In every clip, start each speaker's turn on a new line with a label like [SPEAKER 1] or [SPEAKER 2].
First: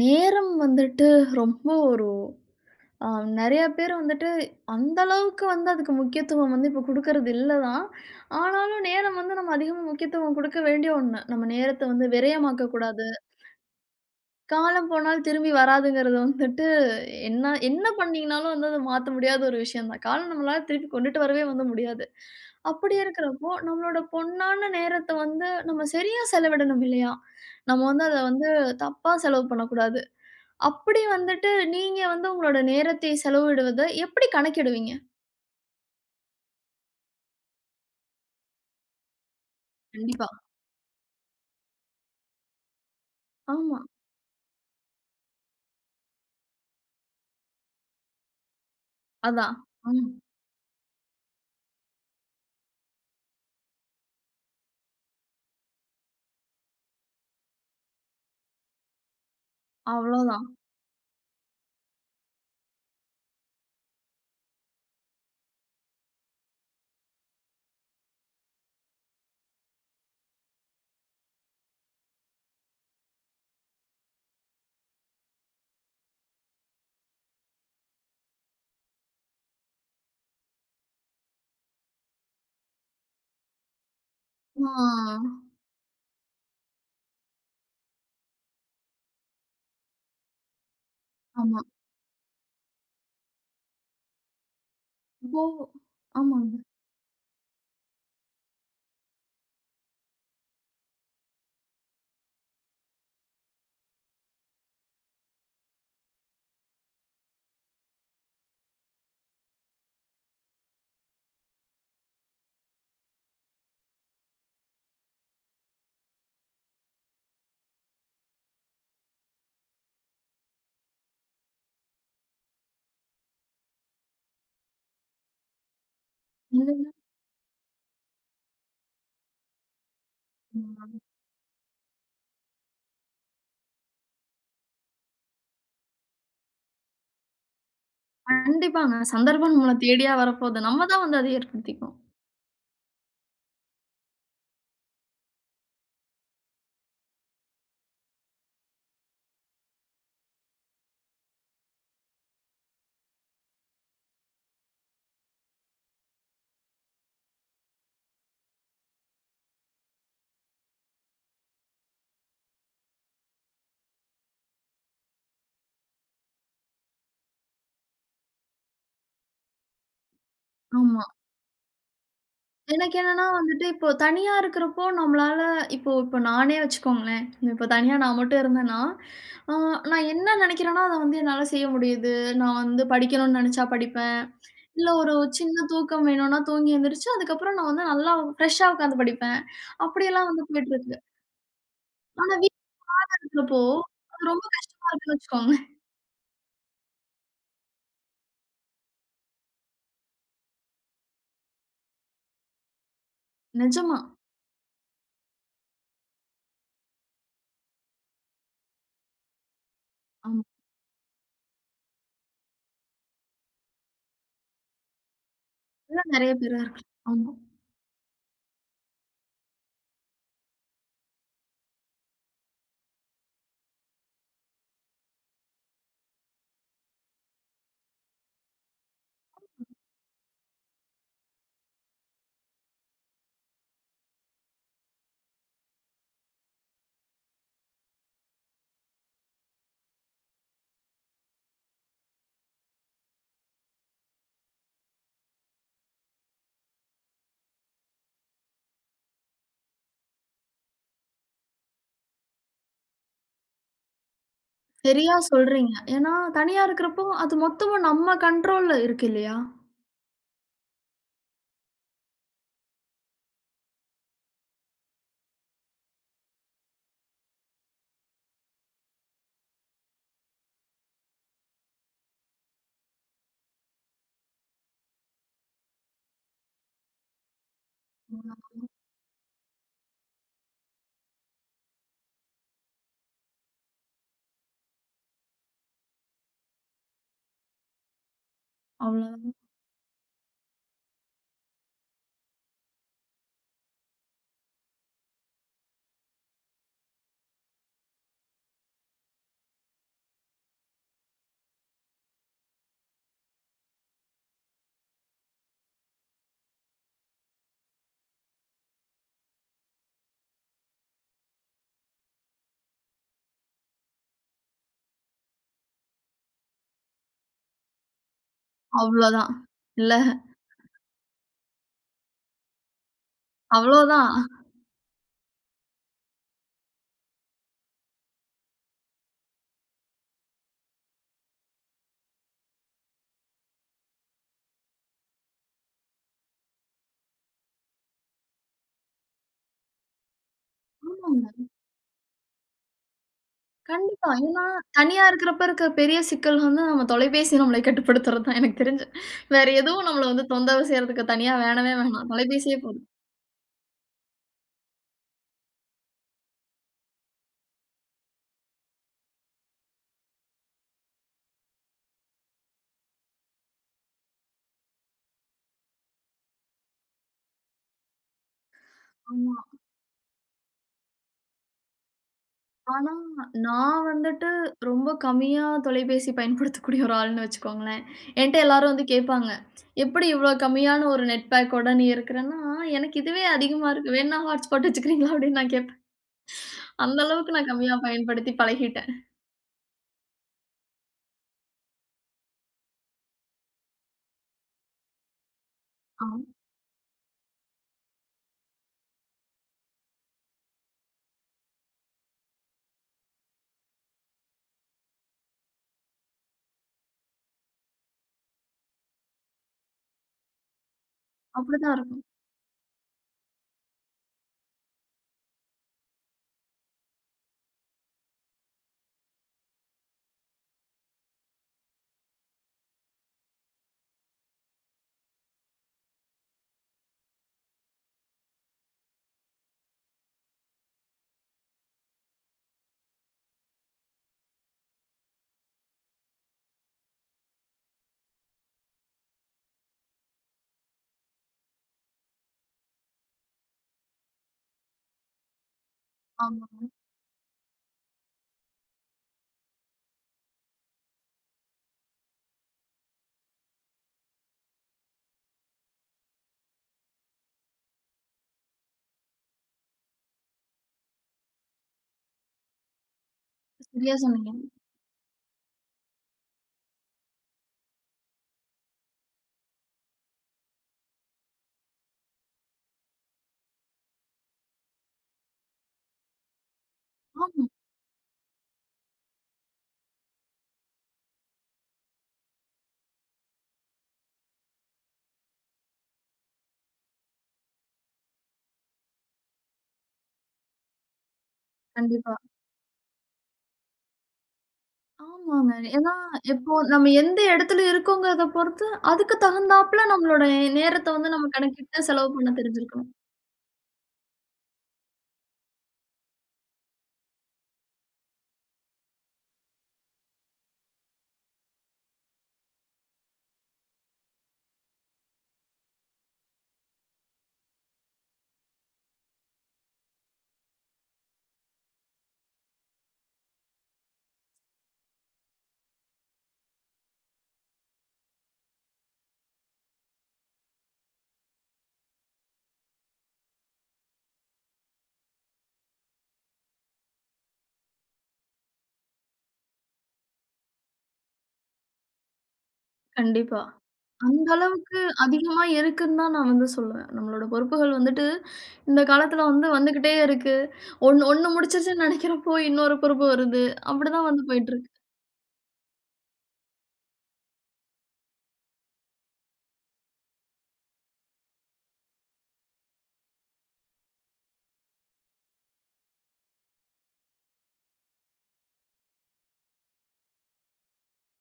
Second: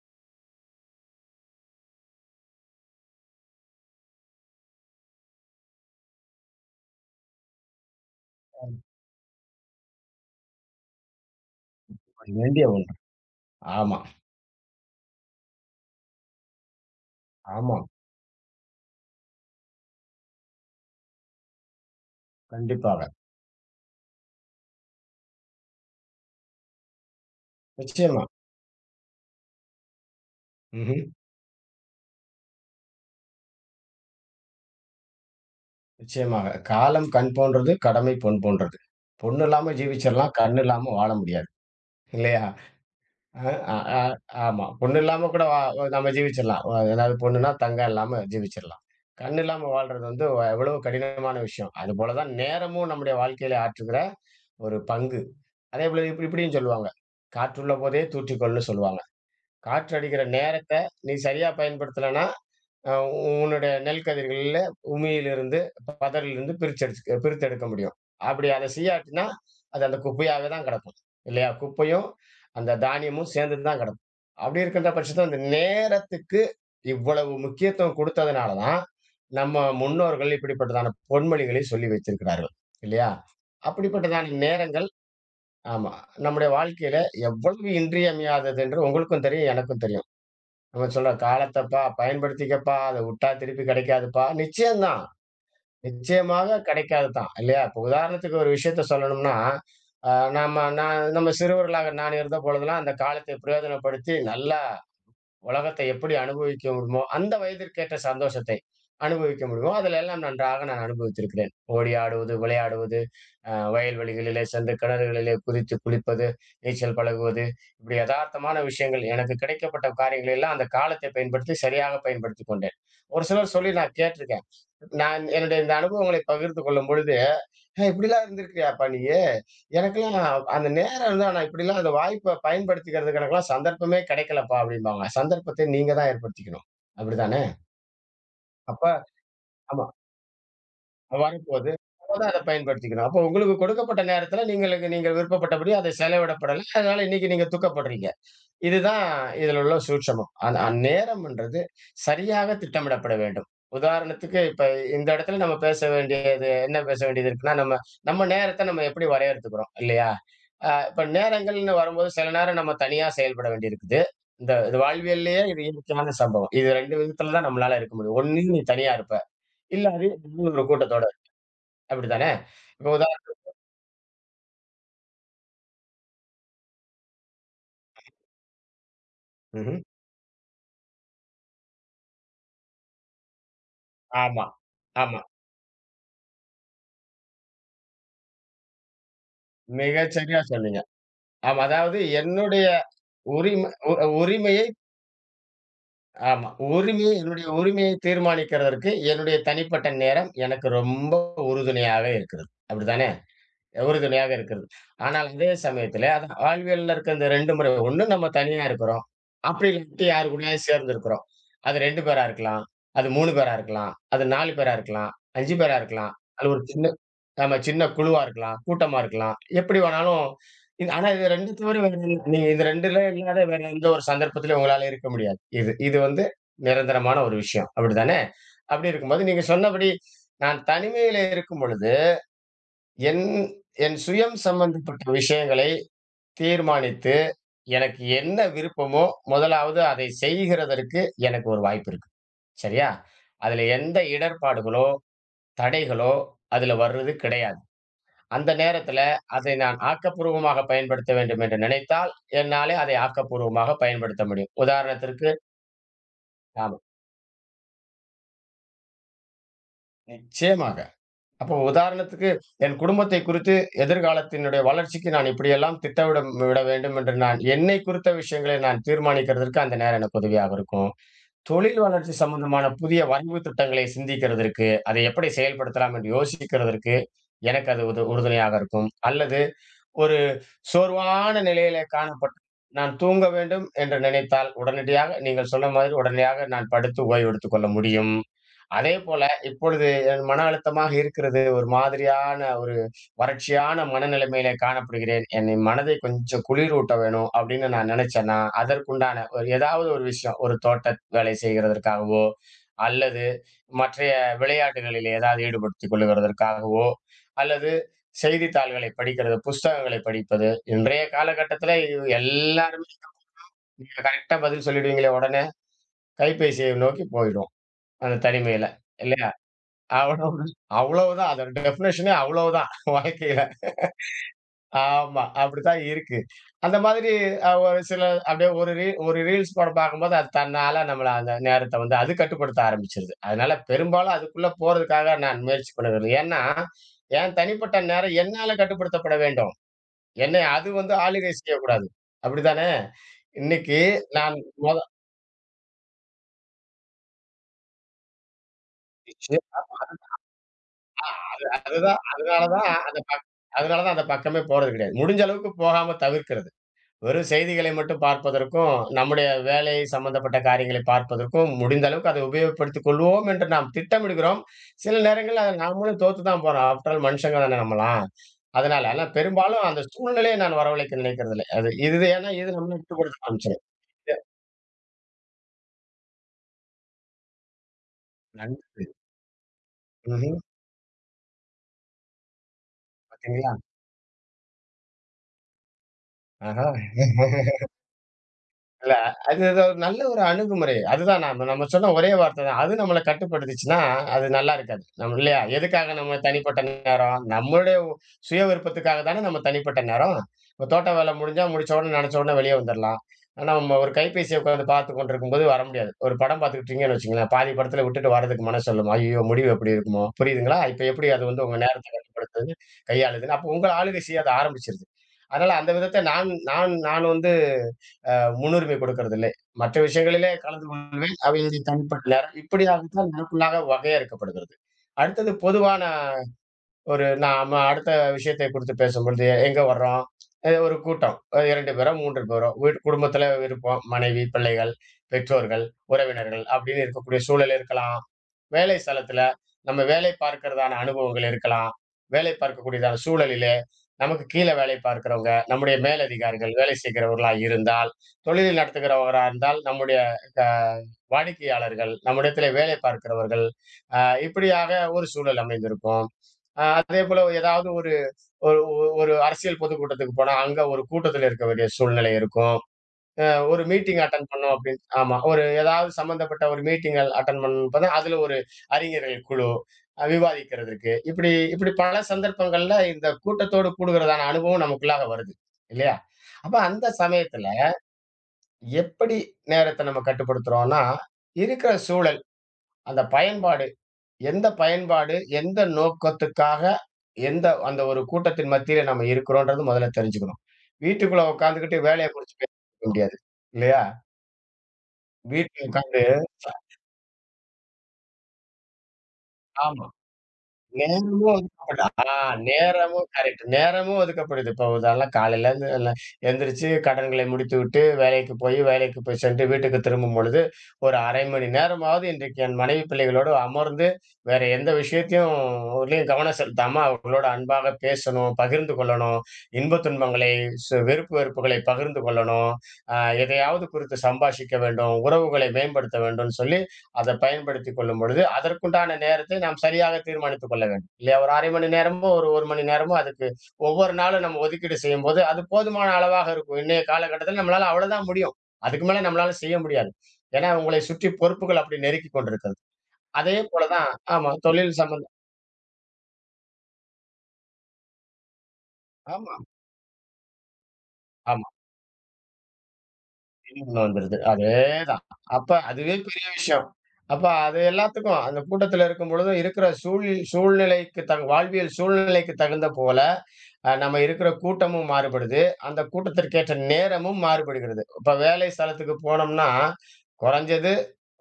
[SPEAKER 1] நேரம் வந்துட்டு ரொம்ப ஒரு அ நெறைய பேர் வந்துட்டு அந்த அளவுக்கு வந்து அதுக்கு முக்கியத்துவம் வந்து இப்போ குடுக்கறது இல்ல தான். ஆனாலும் நேரம் வந்து நம்ம அதிகமா முக்கியத்துவம் குடுக்க வேண்டிய ஒண்ணு. நம்ம நேரத்த வந்து
[SPEAKER 2] வேண்டிய
[SPEAKER 1] விரயமாக்க
[SPEAKER 2] ஒன்று.
[SPEAKER 1] கூடாது.
[SPEAKER 2] ஆமா,
[SPEAKER 1] காலம் போனால் திரும்பி வராதுங்கிறது வந்துட்டு என்ன
[SPEAKER 2] ஆமா.
[SPEAKER 1] என்ன பண்ணீங்கனாலும் வந்து அத மாத்த முடியாத ஒரு விஷயம் தான். காலம் நம்மளால திருப்பி கொண்டுட்டு வரவே வந்து முடியாது. அப்படி
[SPEAKER 2] கண்டிப்பாக.
[SPEAKER 1] இருக்கிறப்போ, நம்மளோட பொன்னான நேரத்த வந்து நம்ம சரியா செலவிடணும் இல்லையா? நம்ம வந்து அத
[SPEAKER 2] நிச்சயமா.
[SPEAKER 1] வந்து தப்பா செலவு பண்ணக்கூடாது. அப்படி
[SPEAKER 2] ம்ஹ்ம்.
[SPEAKER 1] வந்துட்டு நீங்க வந்து உங்களோட நேரத்தை செலவிடுவத எப்படி கணக்கிடுவீங்க?
[SPEAKER 2] நிச்சயமாக. காலம் கண் போன்றது, கடமை பொன் போன்றது. பொண்ணு இல்லாம
[SPEAKER 1] கண்டிப்பா.
[SPEAKER 2] ஜீவிச்சிரலாம். கண் இல்லாம வாழ முடியாது. இல்லையா? அ, அ,
[SPEAKER 1] ஆமா.
[SPEAKER 2] அ ஆமா. பொண்ணு இல்லாம கூட வா நம்ம ஜீவிச்சிரலாம். அதாவது பொண்ணுன்னா தங்கம் இல்லாம ஜீவிச்சிரலாம். கண்
[SPEAKER 1] அதான்.
[SPEAKER 2] இல்லாம வாழ்றது
[SPEAKER 1] ம்.
[SPEAKER 2] வந்து எவ்வளவு கடினமான விஷயம். அதுபோல தான் நேரமும் நம்முடைய வாழ்க்கையில ஆற்றுகிற ஒரு பங்கு. அதேபோல இப்படியும் சொல்லுவாங்க. "காற்றுள்ள போதே தூற்றிக்கொள்ன்னு" சொல்லுவாங்க. காற்று அடிக்கிற
[SPEAKER 1] அவ்வளோதான்.
[SPEAKER 2] நேரத்த நீ சரியா பயன்படுத்தலன்னா அ உன்னுடைய நெல் கதிர்கள்ல உமியிலிருந்து, பதரிலிருந்து பிரித்தெடுக்க முடியும். அப்படி அத செய்யாட்டினா, அது அந்த குப்பையாவே தான் கிடக்கும். இல்லையா? குப்பையும், அந்த தானியமும் சேர்ந்துட்டு தான் கிடக்கும். அப்படி இருக்கின்ற பட்சத்துல அந்த நேரத்துக்கு இவ்வளவு முக்கியத்துவம் குடுத்ததுனால தான், நம்ம முன்னோர்கள் இப்படிப்பட்டதான பொன்மொழிகளை சொல்லி வைத்திருக்கிறார்கள். இல்லையா? அப்படிப்பட்டதான நேரங்கள்,
[SPEAKER 1] ஆ.
[SPEAKER 2] ஆமா, நம்முடைய வாழ்க்கையில எவ்வளவு இன்றியமையாதது என்று உங்களுக்கும் தெரியும், எனக்கும் தெரியும். அவன் சொல்றான்,
[SPEAKER 1] ஆமா.
[SPEAKER 2] "காலத்தப்பா பயன்படுத்திக்கப்பா. அத உட்டா திருப்பி கிடைக்காதுப்பா." நிச்சயம் தான்.
[SPEAKER 1] இப்போ ஆமாங்க.
[SPEAKER 2] நிச்சயமாக கிடைக்காது தான். இல்லையா? இப்ப உதாரணத்துக்கு ஒரு விஷயத்த சொல்லணும்னா, அ நாம நான் நம்ம சிறுவர்களாக இருந்த பொழுதெல்லாம் அந்த காலத்தை பிரயோஜனப்படுத்தி நல்லா உலகத்தை எப்படி அனுபவிக்க முடியுமோ, அந்த வயதிற்கேற்ற சந்தோஷத்தை அனுபவிக்க முடியுமோ, அதில எல்லாம் நன்றாக நான் அனுபவித்திருக்கிறேன். ஓடி ஆடுவது, விளையாடுவது, வயல்வெளிகளிலே சென்று கிணறுகளிலே குதித்து குளிப்பது, நீச்சல் பழகுவது, இப்படி எதார்த்தமான விஷயங்கள் எனக்கு கிடைக்கப்பட்ட காரியங்கள் எல்லாம் அந்த காலத்தை சரியாக பயன்படுத்திக் கொண்டேன். ஒரு சிலர் சொல்லி நான் கேட்டிருக்கேன். நான் என்னுடைய இந்த அனுபவங்களை பகிர்ந்து கொள்ளும்
[SPEAKER 1] இல்லைன்னா
[SPEAKER 2] பொழுது ஏன் இப்படிலாம் இருந்திருக்கியாப்பா நீயு? எனக்கெல்லாம் அந்த
[SPEAKER 1] ம்.
[SPEAKER 2] நேரம் இருந்தா நான் இப்படிலாம் அந்த வாய்ப்ப பயன்படுத்திக்கிறதுக்கு எனக்கெல்லாம் சந்தர்ப்பமே கிடைக்கலப்பா" அப்படிம்பாங்க. சந்தர்ப்பத்தை நீங்க தான் ஏற்படுத்திக்கணும். அப்படித்தானே? அப்ப
[SPEAKER 1] கண்டிப்பாங்க. சந்தர்ப்பம் நம்மள
[SPEAKER 2] ஆமா.
[SPEAKER 1] தேடியா வரப்போது. நம்ம தான் வந்து அத
[SPEAKER 2] வரப்போது.
[SPEAKER 1] ஏற்படுத்திக்கணும்.
[SPEAKER 2] அப்ப தான் அத பயன்படுத்திக்கணும். அப்போ உங்களுக்கு கொடுக்கப்பட்ட நேரத்துல நீங்களுக்கு நீங்கள் விருப்பப்பட்டபடி அதை செலவிடப்படல. அதனால இன்னைக்கு நீங்க துக்கப்படுறீங்க. இதுதான் இதில உள்ள சூட்சமம். ஆனா நேரம்ன்றது சரியாக திட்டமிடப்பட வேண்டும். உதாரணத்துக்கு இப்ப இந்த இடத்துல நம்ம பேச வேண்டியது என்ன பேச வேண்டியது இருக்குன்னா, நம்ம நம்ம நேரத்த நம்ம எப்படி வரையறுத்துக்கிறோம் இல்லையா? இப்ப நேரங்கள்னு வரும்போது சில நேரம் நம்ம தனியா செயல்பட வேண்டியிருக்குது. இந்த இது வாழ்வியல்லயே இது இயற்கையான சம்பவம். இது 2 விதத்துல தான் நம்மளால இருக்க முடியும். ஒண்ணு நீ தனியா இருப்ப. இல்ல அது இன்னும் ஒரு
[SPEAKER 1] ஆமா.
[SPEAKER 2] கூட்டத்தோட அப்படித்தானே? இப்ப
[SPEAKER 1] எனக்கு
[SPEAKER 2] உதா
[SPEAKER 1] என்னன்னா வந்துட்டு இப்போ தனியா இருக்கிறப்போ நம்மளால இப்போ இப்போ நானே வச்சுக்கோங்களேன். இப்போ தனியா நான் மட்டும் இருந்தேன்னா, ஆ
[SPEAKER 2] ம்ஹ்ம்.
[SPEAKER 1] நான் என்ன நினைக்கிறேனோ அத வந்து என்னால செய்ய முடியுது. நான் வந்து படிக்கணும்னு நினைச்சா படிப்பேன்.
[SPEAKER 2] ஆமா,
[SPEAKER 1] இல்ல ஒரு
[SPEAKER 2] ஆமா.
[SPEAKER 1] சின்ன தூக்கம் வேணும்னா தூங்கி எந்திரிச்சு, அதுக்கப்புறம் நான் வந்து நல்லா ஃப்ரெஷ்ஷா உட்காந்து படிப்பேன்.
[SPEAKER 2] மிகச்
[SPEAKER 1] அப்படியெல்லாம்
[SPEAKER 2] சரியா
[SPEAKER 1] வந்து
[SPEAKER 2] சொன்னீங்க.
[SPEAKER 1] போயிட்டுருக்கு.
[SPEAKER 2] ஆமா, அதாவது
[SPEAKER 1] ஆனா
[SPEAKER 2] என்னுடைய
[SPEAKER 1] வீட்ல இருக்கிறப்போ,
[SPEAKER 2] உரிம உ
[SPEAKER 1] அது ரொம்ப
[SPEAKER 2] உரிமையை,
[SPEAKER 1] கஷ்டமா இருக்குன்னு வச்சுக்கோங்க.
[SPEAKER 2] ஆமா, உரிமையை, என்னுடைய உரிமையை தீர்மானிக்கிறதற்கு என்னுடைய தனிப்பட்ட நேரம் எனக்கு ரொம்ப உறுதுணையாக இருக்கிறது. அப்படித்தானே?
[SPEAKER 1] நெஜமா.
[SPEAKER 2] உறுதுணையாக இருக்கிறது. ஆனால் அதே சமயத்தில அது வாழ்வியல்ல இருக்க இந்த 2 முறை, ஒண்ணு நம்ம தனியா இருக்கிறோம். அப்படி இல்லாட்டி யாரு
[SPEAKER 1] ஆமா.
[SPEAKER 2] கூடயாவது சேர்ந்து இருக்கிறோம். அது 2 பேரா இருக்கலாம். அது 3 பேரா இருக்கலாம். அது 4 பேரா இருக்கலாம். 5 பேரா
[SPEAKER 1] இதெல்லாம்
[SPEAKER 2] இருக்கலாம்.
[SPEAKER 1] நெறைய
[SPEAKER 2] அது
[SPEAKER 1] பேரா
[SPEAKER 2] ஒரு
[SPEAKER 1] இருக்கலாம்.
[SPEAKER 2] சின்ன,
[SPEAKER 1] ஆமா.
[SPEAKER 2] ஆமா, சின்ன குழுவா இருக்கலாம். கூட்டமா இருக்கலாம். எப்படி வேணாலும் இது 2 தவிர வேற எதுல நீங்க இது 2ல இல்லாத வேற எந்த ஒரு சந்தர்ப்பத்திலயும் உங்களால இருக்க முடியாது. இது இது வந்து நிரந்தரமான ஒரு விஷயம். அப்படித்தானே? அப்படி இருக்கும்போது நீங்க சொன்னபடி நான் தனிமையில இருக்கும் பொழுது என் என் சுயம் சம்பந்தப்பட்ட விஷயங்களை தீர்மானித்து, எனக்கு என்ன விருப்பமோ, முதலாவது அதை செய்கிறதற்கு எனக்கு ஒரு வாய்ப்பு இருக்கு. சரியா? அதுல எந்த இடர்பாடுகளோ, தடைகளோ அதுல வர்றது கிடையாது. அந்த நேரத்துல அதை நான் ஆக்கப்பூர்வமாக பயன்படுத்த வேண்டும் என்று நினைத்தால், என்னாலே அதை ஆக்கப்பூர்வமாக பயன்படுத்த முடியும்.
[SPEAKER 1] சரியா
[SPEAKER 2] உதாரணத்திற்கு
[SPEAKER 1] சொல்றீங்க. ஏன்னா தனியா
[SPEAKER 2] ஆமா.
[SPEAKER 1] இருக்கிறப்போ, அது மொத்தமும் நம்ம கண்ட்ரோல்ல இருக்கு இல்லையா?
[SPEAKER 2] நிச்சயமா. அப்போ உதாரணத்துக்கு என் குடும்பத்தை குறித்து எதிர்காலத்தினுடைய வளர்ச்சிக்கு நான் இப்படியெல்லாம் திட்டமிட விட வேண்டும் என்று நான் என்னை குறித்த விஷயங்களை நான் தீர்மானிக்கிறதற்கு அந்த நேரம் எனக்கு உதவியாக இருக்கும். தொழில் வளர்ச்சி சம்பந்தமான புதிய வரைவு திட்டங்களை சிந்திக்கிறதற்கு, அதை எப்படி செயல்படுத்தலாம் என்று யோசிக்கிறதற்கு எனக்கு அது உறுதுணையாக இருக்கும். அல்லது ஒரு சோர்வான நிலையிலே காணப்பட்டு, நான் தூங்க வேண்டும் என்று நினைத்தால், உடனடியாக நீங்கள் சொன்ன மாதிரி உடனடியாக நான் படுத்து ஓய்வு எடுத்துக் கொள்ள முடியும். அதேபோல
[SPEAKER 1] அவ்ளோதான்.
[SPEAKER 2] இப்பொழுது என் மன அழுத்தமாக இருக்கிறது. ஒரு மாதிரியான ஒரு வறட்சியான மனநிலைமையிலே காணப்படுகிறேன். என் மனதை கொஞ்சம் குளிரூட்ட வேணும் அப்படின்னு நான் நினைச்சேன்னா, அதற்குண்டான ஒரு ஏதாவது ஒரு விஷயம், ஒரு தோட்ட வேலை செய்கிறதற்காகவோ, அல்லது மற்றைய விளையாட்டுகளில் ஏதாவது ஈடுபடுத்திக் கொள்ளுகிறதற்காகவோ, அல்லது செய்தித்தாள்களை படிக்கிறது, புஸ்தகங்களை படிப்பது. இன்றைய காலகட்டத்தில இது எல்லாருமே, நீங்க கரெக்ட்டா பதில் சொல்லிடுவீங்களே உடனே, கைபேசியை நோக்கி போயிடும். அந்த தனிமையில. இல்லையா?
[SPEAKER 1] அவ்ளோதான். இல்ல
[SPEAKER 2] அவ்வளவுதான் அவ்வளவுதான். அதோட டெஃபினிஷனே அவ்வளவுதான் வாழ்க்கையில.
[SPEAKER 1] அவ்ளோதான்.
[SPEAKER 2] ஆமா. அப்படித்தான் இருக்கு. அந்த மாதிரி அ ஒரு சில அப்படியே ஒரு ரீல்ஸ் படம் பார்க்கும்போது, அது தன்னால நம்மள அந்த நேரத்த வந்து அது கட்டுப்படுத்த ஆரம்பிச்சுருது. அதனால பெரும்பாலும் அதுக்குள்ள போறதுக்காக நான் முயற்சி பண்ணுறது இல்ல. ஏன்னா, என் தனிப்பட்ட நேரம் என்னால கட்டுப்படுத்தப்பட வேண்டும். எண்ணெய் அது வந்து
[SPEAKER 1] ஆமாங்க.
[SPEAKER 2] ஆலிடே செய்யக்கூடாது. அப்படித்தானே? இன்னைக்கு
[SPEAKER 1] கண்டிப்பா.
[SPEAKER 2] நான்
[SPEAKER 1] ஏன்னா,
[SPEAKER 2] மொத
[SPEAKER 1] தனியா இருக்கிறப்ப இருக்கிற பெரிய சிக்கல் வந்து நம்ம தொலைபேசி நம்மளை கட்டுப்படுத்துறது தான் எனக்கு தெரிஞ்சு. வேற எதுவும் நம்மள வந்து தொந்தரவு செய்றதுக்கு தனியா வேணவே
[SPEAKER 2] அதுதான்.
[SPEAKER 1] வேணாம். தொலைபேசியே போதும்.
[SPEAKER 2] அதனால தான் அந்த பக்கமே போறது கிடையாது. முடிஞ்ச அளவுக்கு போகாம தவிர்க்கிறது. வெறும் செய்திகளை மட்டும் பார்ப்பதற்கும், நம்முடைய வேலை சம்பந்தப்பட்ட காரியங்களை பார்ப்பதற்கும் முடிந்த அளவுக்கு அதை உபயோகப்படுத்திக் கொள்வோம் என்று நாம் திட்டமிடுகிறோம். சில நேரங்கள்ல அத நாமளும் தோத்து தான் போறோம். ஆஃப்டர் ஆல் மனுஷங்க தானே நம்மலாம். அதனால ஆனா
[SPEAKER 1] ஆமா.
[SPEAKER 2] பெரும்பாலும் அந்த சூழ்நிலையை நான் வரவழைக்க நினைக்கிறதில்லை. அது இது ஏன்னா இது நம்மள
[SPEAKER 1] ஆனா,
[SPEAKER 2] விட்டு குடுக்க ஆரம்பிச்சுரும்.
[SPEAKER 1] நான் வந்துட்டு ரொம்ப கம்மியா தொலைபேசி பயன்படுத்தக்கூடிய ஒரு ஆள்ன்னு வச்சுக்கோங்களேன். என்ட்ட எல்லாரும் வந்து
[SPEAKER 2] இது
[SPEAKER 1] கேட்பாங்க. "எப்படி இவ்ளோ
[SPEAKER 2] ம்ஹ்ம்.
[SPEAKER 1] கம்மியான ஒரு நெட் பேக்கோட நீ இருக்கிறன்னா, எனக்கு இதுவே
[SPEAKER 2] பாத்தீங்களா?
[SPEAKER 1] அதிகமா இருக்கு. வேணுனா ஹாட்ஸ்பாட் வச்சுக்கிறீங்களா?" அப்படின்னு நான் கேட்பேன்.
[SPEAKER 2] ஆஹா!
[SPEAKER 1] அந்த அளவுக்கு நான் கம்மியா பயன்படுத்தி பழகிட்டேன்.
[SPEAKER 2] இல்ல அது ஏதோ ஒரு நல்ல ஒரு அணுகுமுறை. அதுதான் நாம நம்ம சொன்ன ஒரே வார்த்தை தான். அது நம்மள கட்டுப்படுத்துச்சுன்னா, அது நல்லா இருக்காது. நம்ம இல்லையா? எதுக்காக
[SPEAKER 1] ஆமா.
[SPEAKER 2] நம்ம தனிப்பட்ட நேரம்? சுய விருப்பத்துக்காக தானே நம்ம தனிப்பட்ட நேரம். இப்ப தோட்ட வேலை முடிஞ்சா, முடிச்ச உடனே நினைச்ச உடனே வெளிய வந்துரலாம். ஆனா, நம்ம ஒரு கைபேசிய உட்கார்ந்து பார்த்துக் கொண்டிருக்கும்போது வர முடியாது. ஒரு படம் பார்த்துக்கிட்டீங்கன்னு வச்சுக்கங்களேன், பாதி படத்துல விட்டுட்டு வரதுக்கு மனசு சொல்லுமா? ஐயய்யோ! முடிவு எப்படி இருக்குமோ? புரியுதுங்களா? இப்ப எப்படி அது வந்து உங்க
[SPEAKER 1] அப்படித்தான்
[SPEAKER 2] நேரத்த
[SPEAKER 1] இருக்கும்.
[SPEAKER 2] கட்டுப்படுத்துது, கையாளுதுன்னு, அப்போ உங்க ஆளுகை செய்ய அது ஆரம்பிச்சிருது. அதனால அந்த விதத்த நான் நான் நான் வந்து முன்னுரிமை கொடுக்கறதில்லை. மற்ற விஷயங்களிலே கலந்து கொள்வேன். அவைகளுடைய தனிப்பட்ட நேரம். இப்படியாகத்தான் எனக்குள்ளாக வகையறுக்கப்படுகிறது. அடுத்தது பொதுவான ஒரு நாம அடுத்த விஷயத்தை குறித்து பேசும்பொழுது, எங்க வர்றோம்? ஒரு கூட்டம். 2 பேரோ, 3 பேரோ, குடும்பத்தில இருப்போம். மனைவி, பிள்ளைகள், பெற்றோர்கள், உறவினர்கள் அப்படின்னு இருக்கக்கூடிய சூழல் இருக்கலாம். வேலை ஸ்தலத்துல, நம்ம வேலை பார்க்கிறதான அனுபவங்கள் இருக்கலாம். வேலை பார்க்கக்கூடியதான சூழலிலே, நமக்கு கீழ வேலை பார்க்கிறவங்க, நம்முடைய
[SPEAKER 1] ஆமா.
[SPEAKER 2] மேலதிகாரிகள், வேலை செய்கிறவர்களா இருந்தால், தொழில் நடத்துகிறவரா இருந்தால், நம்முடைய க வாடிக்கையாளர்கள், நம்மிடத்திலே வேலை பார்க்கிறவர்கள், அ இப்படியாக ஒரு சூழல் அமைந்திருக்கும். அதேபோல ஏதாவது ஒரு ஒரு ஒரு அரசியல் பொதுக்கூட்டத்துக்கு போனா, அங்க ஒரு கூட்டத்துல இருக்க வேண்டிய சூழ்நிலை இருக்கும். அ ஒரு
[SPEAKER 1] சரியா
[SPEAKER 2] மீட்டிங் அட்டெண்ட்
[SPEAKER 1] சொன்னீங்க.
[SPEAKER 2] பண்ணோம் அப்படின்னு ஆமா. ஒரு ஏதாவது சம்மந்தப்பட்ட ஒரு மீட்டிங்கள் அட்டெண்ட் பண்ணப்பதான் அதுல ஒரு அறிஞர்கள் குழு, விவாதிக்கிறதுக்கு. இப்படி இப்படி பல சந்தர்ப்பங்கள்ல இந்த கூட்டத்தோடு கூடுகிறதான அனுபவம் நமக்குள்ளாக வருது. இல்லையா? அப்ப அந்த
[SPEAKER 1] ஆமா.
[SPEAKER 2] சமயத்துல எப்படி நேரத்த நம்ம கட்டுப்படுத்துறோம்னா, இருக்கிற சூழல், அந்த பயன்பாடு, எந்த பயன்பாடு, எந்த நோக்கத்துக்காக, எந்த அந்த ஒரு கூட்டத்தின் மத்தியில நம்ம இருக்கிறோம்ன்றது முதல்ல தெரிஞ்சுக்கணும். வீட்டுக்குள்ள உட்கார்ந்துகிட்டு வேலைய
[SPEAKER 1] கண்டிப்பா.
[SPEAKER 2] குறிச்சு பேசிக்க முடியாது. இல்லையா?
[SPEAKER 1] ஆமாங்க.
[SPEAKER 2] வீட்ல
[SPEAKER 1] ஏன்னா,
[SPEAKER 2] உட்கார்ந்து
[SPEAKER 1] இப்போ நம்ம எந்த இடத்துல இருக்கோங்கிறத பொறுத்து, அதுக்கு தகுந்தாப்புல
[SPEAKER 2] ஆமா.
[SPEAKER 1] நம்மளோட நேரத்த வந்து
[SPEAKER 2] நேரமும்
[SPEAKER 1] நம்ம
[SPEAKER 2] ஒதுக்கப்படுது.
[SPEAKER 1] கணக்கிட்டு செலவு
[SPEAKER 2] ஆ
[SPEAKER 1] பண்ண தெரிஞ்சிருக்கணும்.
[SPEAKER 2] நேரமும் கரெக்ட். நேரமும் ஒதுக்கப்படுது. இப்போ உதாரணம் காலையில இருந்து எந்திரிச்சு கடன்களை முடித்துவிட்டு, வேலைக்கு போய் சென்று வீட்டுக்கு திரும்பும் பொழுது, ஒரு 1/2 மணி நேரமாவது இன்றைக்கு என் மனைவி பிள்ளைகளோடு அமர்ந்து, வேற எந்த விஷயத்தையும் கவனம் செலுத்தாம அவர்களோட அன்பாக பேசணும், பகிர்ந்து கொள்ளணும். இன்ப துன்பங்களை, சு வெறுப்பு வெறுப்புகளை பகிர்ந்து கொள்ளணும். அ எதையாவது குறித்து சம்பாஷிக்க வேண்டும். உறவுகளை மேம்படுத்த வேண்டும் சொல்லி அதை பயன்படுத்திக் கொள்ளும் பொழுது, அதற்குண்டான நேரத்தை நாம் சரியாக தீர்மானித்துக் கொள்ள வேண்டும். இல்லையா? ஒரு 1/2 மணி நேரமோ, ஒரு 1 மணி நேரமோ அதுக்கு ஒவ்வொரு நாளும் நம்ம ஒதுக்கீடு செய்யும்போது, அது போதுமான அளவாக இருக்கும். இன்றைய காலகட்டத்தில நம்மளால அவ்வளோதான் முடியும். அதுக்கு மேல நம்மளால செய்ய முடியாது. ஏன்னா, உங்களை சுற்றி பொறுப்புகள் அப்படி நெருக்கிக் கொண்டிருக்கிறது. அதே
[SPEAKER 1] கண்டிப்பா.
[SPEAKER 2] போல தான்
[SPEAKER 1] அந்த
[SPEAKER 2] ஆமா தொழில்
[SPEAKER 1] அளவுக்கு
[SPEAKER 2] சம்பந்த
[SPEAKER 1] அதிகமா இருக்குன்னு தான் நான் வந்து சொல்லுவேன். நம்மளோட பொறுப்புகள் வந்துட்டு, இந்த காலத்துல
[SPEAKER 2] ஆமா,
[SPEAKER 1] வந்து வந்துகிட்டே இருக்கு. ஒண்ணு ஒண்ணு
[SPEAKER 2] ஆமா.
[SPEAKER 1] முடிச்சிருச்சுன்னு நெனைக்கிறப்போ, இன்னொரு பொறுப்பு வருது.
[SPEAKER 2] தீர்மானம்
[SPEAKER 1] அப்படிதான்
[SPEAKER 2] வந்துருது.
[SPEAKER 1] வந்து போயிட்டுருக்கு.
[SPEAKER 2] அதேதான். அப்ப அதுவே பெரிய விஷயம். அப்ப அது எல்லாத்துக்கும் அந்த கூட்டத்துல இருக்கும் பொழுது இருக்கிற சூழ்நிலைக்கு வாழ்வியல் சூழ்நிலைக்கு தகுந்த போல, நம்ம இருக்கிற கூட்டமும் மாறுபடுது. அந்த கூட்டத்திற்கேற்ற நேரமும் மாறுபடுகிறது. இப்ப வேலை ஸ்தலத்துக்கு போனோம்னா, குறைஞ்சது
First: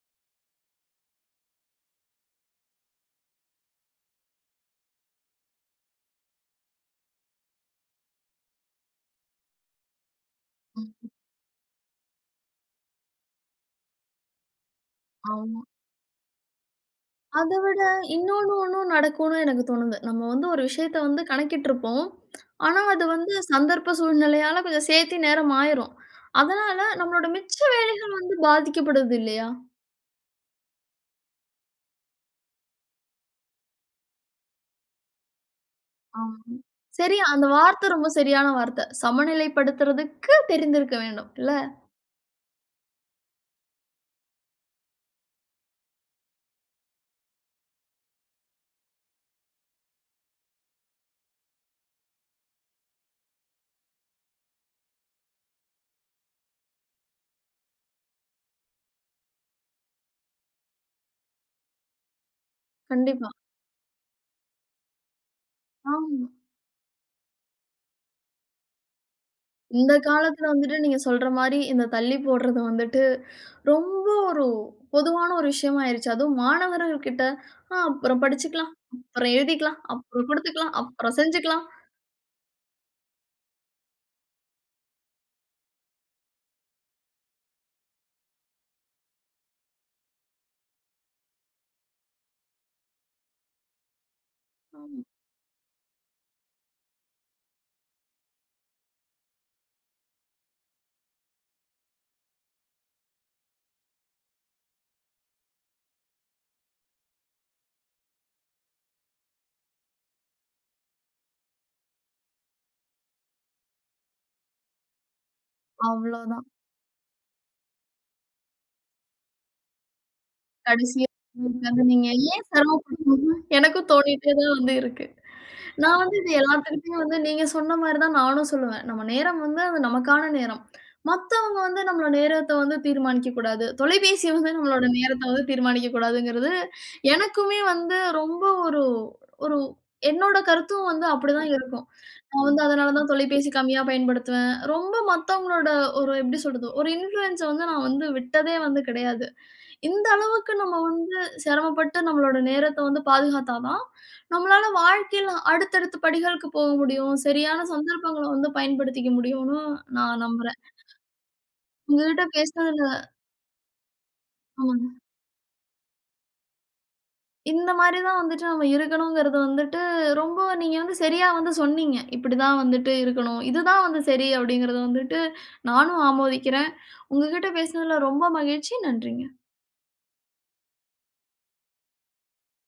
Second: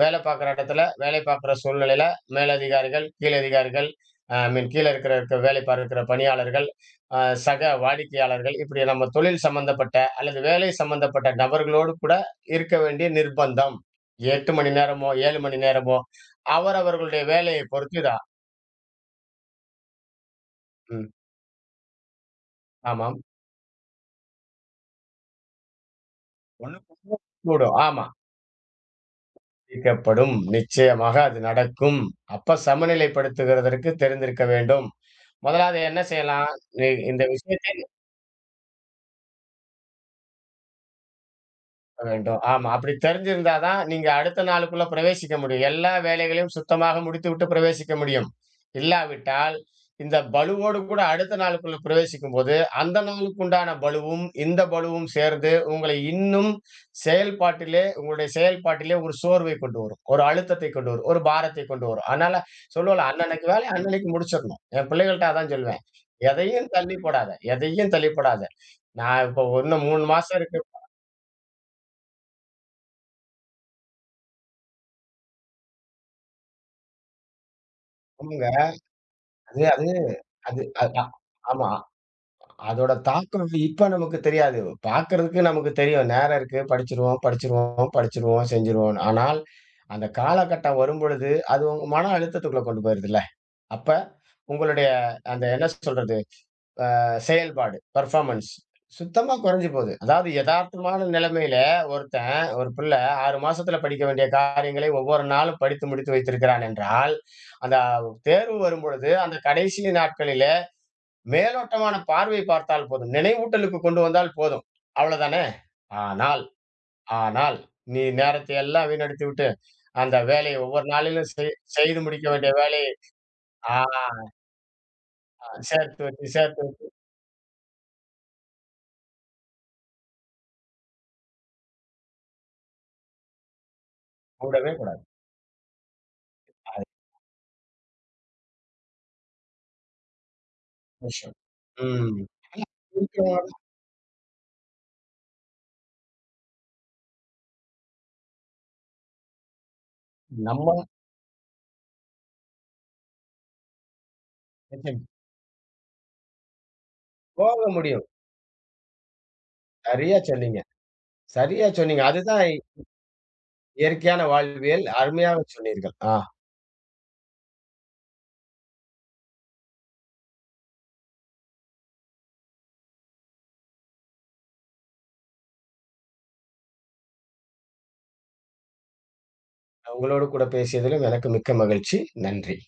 [SPEAKER 2] வேலை பார்க்குற இடத்துல, வேலை பார்க்குற சூழ்நிலையில மேலதிகாரிகள், கீழதிகாரிகள், ஐ மீன் கீழ இருக்கிற இருக்க வேலை பார்க்கிற பணியாளர்கள், அ சக வாடிக்கையாளர்கள் இப்படி நம்ம தொழில் சம்பந்தப்பட்ட அல்லது வேலை
[SPEAKER 1] ம்.
[SPEAKER 2] சம்பந்தப்பட்ட நபர்களோடு கூட இருக்க வேண்டிய நிர்பந்தம். 8 மணி நேரமோ, 7 மணி
[SPEAKER 1] ஆமா.
[SPEAKER 2] நேரமோ, அவரவர்களுடைய
[SPEAKER 1] அத
[SPEAKER 2] வேலையைப்
[SPEAKER 1] விட
[SPEAKER 2] பொறுத்து தான்.
[SPEAKER 1] இன்னொன்னு ஒண்ணும் நடக்கும்னு எனக்கு தோணுது. நம்ம வந்து ஒரு விஷயத்த
[SPEAKER 2] ம்.
[SPEAKER 1] வந்து கணக்கிட்டுருப்போம். ஆனா, அது
[SPEAKER 2] ஆமாம்.
[SPEAKER 1] வந்து சந்தர்ப்ப சூழ்நிலையால கொஞ்சம் சேர்த்தி நேரம் ஆயிரும்.
[SPEAKER 2] ஒண்ணு
[SPEAKER 1] அதனால நம்மளோட மிச்ச
[SPEAKER 2] கூடும்.
[SPEAKER 1] வேலை
[SPEAKER 2] ஆமா.
[SPEAKER 1] வந்து பாதிக்கப்படுது இல்லையா?
[SPEAKER 2] பிரிக்கப்படும். நிச்சயமாக அது நடக்கும். அப்ப சமநிலைப்படுத்துகிறதற்கு தெரிந்திருக்க வேண்டும். முதலாவது என்ன செய்யலாம்?
[SPEAKER 1] ஆமா.
[SPEAKER 2] இ
[SPEAKER 1] சரி
[SPEAKER 2] இந்த
[SPEAKER 1] அந்த
[SPEAKER 2] விஷயத்
[SPEAKER 1] வார்த்தை ரொம்ப சரியான வார்த்தை. சமநிலைப்படுத்துறதுக்கு தெரிந்திருக்க வேண்டும். இல்ல?
[SPEAKER 2] வேண்டும். ஆமா. அப்படி தெரிஞ்சிருந்தா தான் நீங்க அடுத்த நாளுக்குள்ள பிரவேசிக்க முடியும். எல்லா வேலைகளையும் சுத்தமாக முடித்துவிட்டு பிரவேசிக்க முடியும். இல்லாவிட்டால், இந்த பளுவோடு கூட அடுத்த நாளுக்குள்ள பிரவேசிக்கும்போது, அந்த நாளுக்கு உண்டான பளுவும், இந்த பளுவும் சேர்ந்து உங்களை இன்னும் உங்களுடைய செயல்பாட்டிலே ஒரு சோர்வை கொண்டு வரும். ஒரு அழுத்தத்தை கொண்டு வரும். ஒரு பாரத்தை கொண்டு வரும். அதனால சொல்லுவோம்ல,
[SPEAKER 1] கண்டிப்பா.
[SPEAKER 2] "அன்னன்னைக்கு அன்னன்னைக்கு முடிச்சிடணும்." என் பிள்ளைகள்ட்ட அதான் சொல்லுவேன்.
[SPEAKER 1] ஆமா.
[SPEAKER 2] எதையும் தள்ளி போடாத. எதையும் தள்ளி போடாத. நான் இப்போ இன்னும்
[SPEAKER 1] இந்த
[SPEAKER 2] 3 மாசம்
[SPEAKER 1] காலத்துல
[SPEAKER 2] இருக்கு.
[SPEAKER 1] வந்துட்டு நீங்க சொல்ற மாரி, இந்த தள்ளி போடுறது வந்துட்டு ரொம்ப ஒரு பொதுவான ஒரு விஷயமா ஆயிருச்சு. அதுவும் மாணவர்கள்கிட்ட, "ஆ அப்புறம்
[SPEAKER 2] ஆமாங்க.
[SPEAKER 1] படிச்சுக்கலாம், அப்புறம்
[SPEAKER 2] அது
[SPEAKER 1] எழுதிக்கலாம்,
[SPEAKER 2] அது
[SPEAKER 1] அப்புறம்
[SPEAKER 2] அது
[SPEAKER 1] குடுத்துக்கலாம்,
[SPEAKER 2] அதான்.
[SPEAKER 1] அப்புறம் செஞ்சுக்கலாம்."
[SPEAKER 2] ஆமா. அதோட தாக்கம் இப்ப நமக்கு தெரியாது. பார்க்கறதுக்கு நமக்கு தெரியும். நேரம் இருக்கு. படிச்சிருவோம், செஞ்சுருவோம்ன்னு. ஆனால் அந்த காலகட்டம் வரும்பொழுது, அது உங்க மன அழுத்தத்துக்குள்ள கொண்டு போயிருதுல்ல. அப்ப உங்களுடைய
[SPEAKER 1] ஆமா.
[SPEAKER 2] அந்த என்ன சொல்றது? செயல்பாடு, பெர்ஃபார்மன்ஸ் சுத்தமா குறைஞ்சு போகுது. அதாவது எதார்த்தமான நிலைமையில ஒருத்தன், ஒரு பிள்ள 6 மாசத்துல படிக்க வேண்டிய காரியங்களை ஒவ்வொரு நாளும் படித்து முடித்து வைத்திருக்கிறான் என்றால், அந்த தேர்வு வரும்பொழுது அந்த கடைசி நாட்களிலே மேலோட்டமான பார்வை பார்த்தால் போதும். நினைவூட்டலுக்கு கொண்டு வந்தால் போதும். அவ்வளதானே! ஆனால்,
[SPEAKER 1] அவ்வளோதான்.
[SPEAKER 2] ஆனால் நீ நேரத்தை எல்லாம் வீணடித்துவிட்டு, அந்த வேலையை ஒவ்வொரு
[SPEAKER 1] கடைசியா
[SPEAKER 2] நாளிலும்
[SPEAKER 1] உட்காந்து
[SPEAKER 2] செய்து
[SPEAKER 1] நீங்க
[SPEAKER 2] முடிக்க
[SPEAKER 1] ஏன்
[SPEAKER 2] வேண்டிய வேலையை
[SPEAKER 1] சிரமப்படணும்னு
[SPEAKER 2] ஆ
[SPEAKER 1] எனக்கும் தோணிட்டே தான் வந்து இருக்கு. நான் வந்து இது
[SPEAKER 2] சேர்த்து வச்சு
[SPEAKER 1] எல்லாத்துக்கிட்டயும் வந்து நீங்க சொன்ன மாரி தான் நானும் சொல்லுவேன். நம்ம நேரம் வந்து அது நமக்கான நேரம். மத்தவங்க வந்து நம்மளோட நேரத்த வந்து தீர்மானிக்க கூடாது. தொலைபேசி வந்து
[SPEAKER 2] கூடவே
[SPEAKER 1] நம்மளோட
[SPEAKER 2] கூடாது.
[SPEAKER 1] நேரத்த வந்து தீர்மானிக்க கூடாதுங்கிறது, எனக்குமே வந்து ரொம்ப ஒரு ஒரு என்னோட கருத்தும் வந்து
[SPEAKER 2] விஷயம்.
[SPEAKER 1] அப்படிதான் இருக்கும்.
[SPEAKER 2] ம்.
[SPEAKER 1] நான் வந்து அதனால தான் தொலைபேசி கம்மியா பயன்படுத்துவேன். ரொம்ப மத்தவங்களோட ஒரு எப்படி சொல்றது? ஒரு இன்ஃப்ளூயன்ஸ வந்து நான் வந்து விட்டதே வந்து கிடையாது. இந்த அளவுக்கு
[SPEAKER 2] நம்ம
[SPEAKER 1] நம்ம வந்து சிரமப்பட்டு நம்மளோட நேரத்த வந்து பாதுகாத்தா தான், நம்மளால
[SPEAKER 2] நிச்சயம்
[SPEAKER 1] வாழ்க்கையில அடுத்தடுத்த படிகளுக்கு போக முடியும்.
[SPEAKER 2] போக
[SPEAKER 1] சரியான
[SPEAKER 2] முடியும்.
[SPEAKER 1] சந்தர்ப்பங்கள வந்து பயன்படுத்திக்க முடியும்னு
[SPEAKER 2] சரியா
[SPEAKER 1] நான் நம்புறேன்.
[SPEAKER 2] சொன்னீங்க. சரியா சொன்னீங்க.
[SPEAKER 1] உங்ககிட்ட
[SPEAKER 2] அதுதான்
[SPEAKER 1] பேசுனதுல
[SPEAKER 2] இயற்கையான வாழ்வியல்.
[SPEAKER 1] ஆமாங்க.
[SPEAKER 2] அருமையாக சொன்னீர்கள்.
[SPEAKER 1] இந்த மாரி தான் வந்துட்டு நம்ம இருக்கணுங்கிறது வந்துட்டு ரொம்ப நீங்க வந்து சரியா வந்து சொன்னீங்க. இப்படிதான் வந்துட்டு இருக்கணும். இதுதான் வந்து சரி அப்படிங்கிறத வந்துட்டு நானும் ஆமோதிக்கிறேன். உங்ககிட்ட பேசுனதுல ரொம்ப மகிழ்ச்சி. நன்றிங்க.
[SPEAKER 2] உங்களோடு கூட பேசியதிலும் எனக்கு மிக்க மகிழ்ச்சி. நன்றி.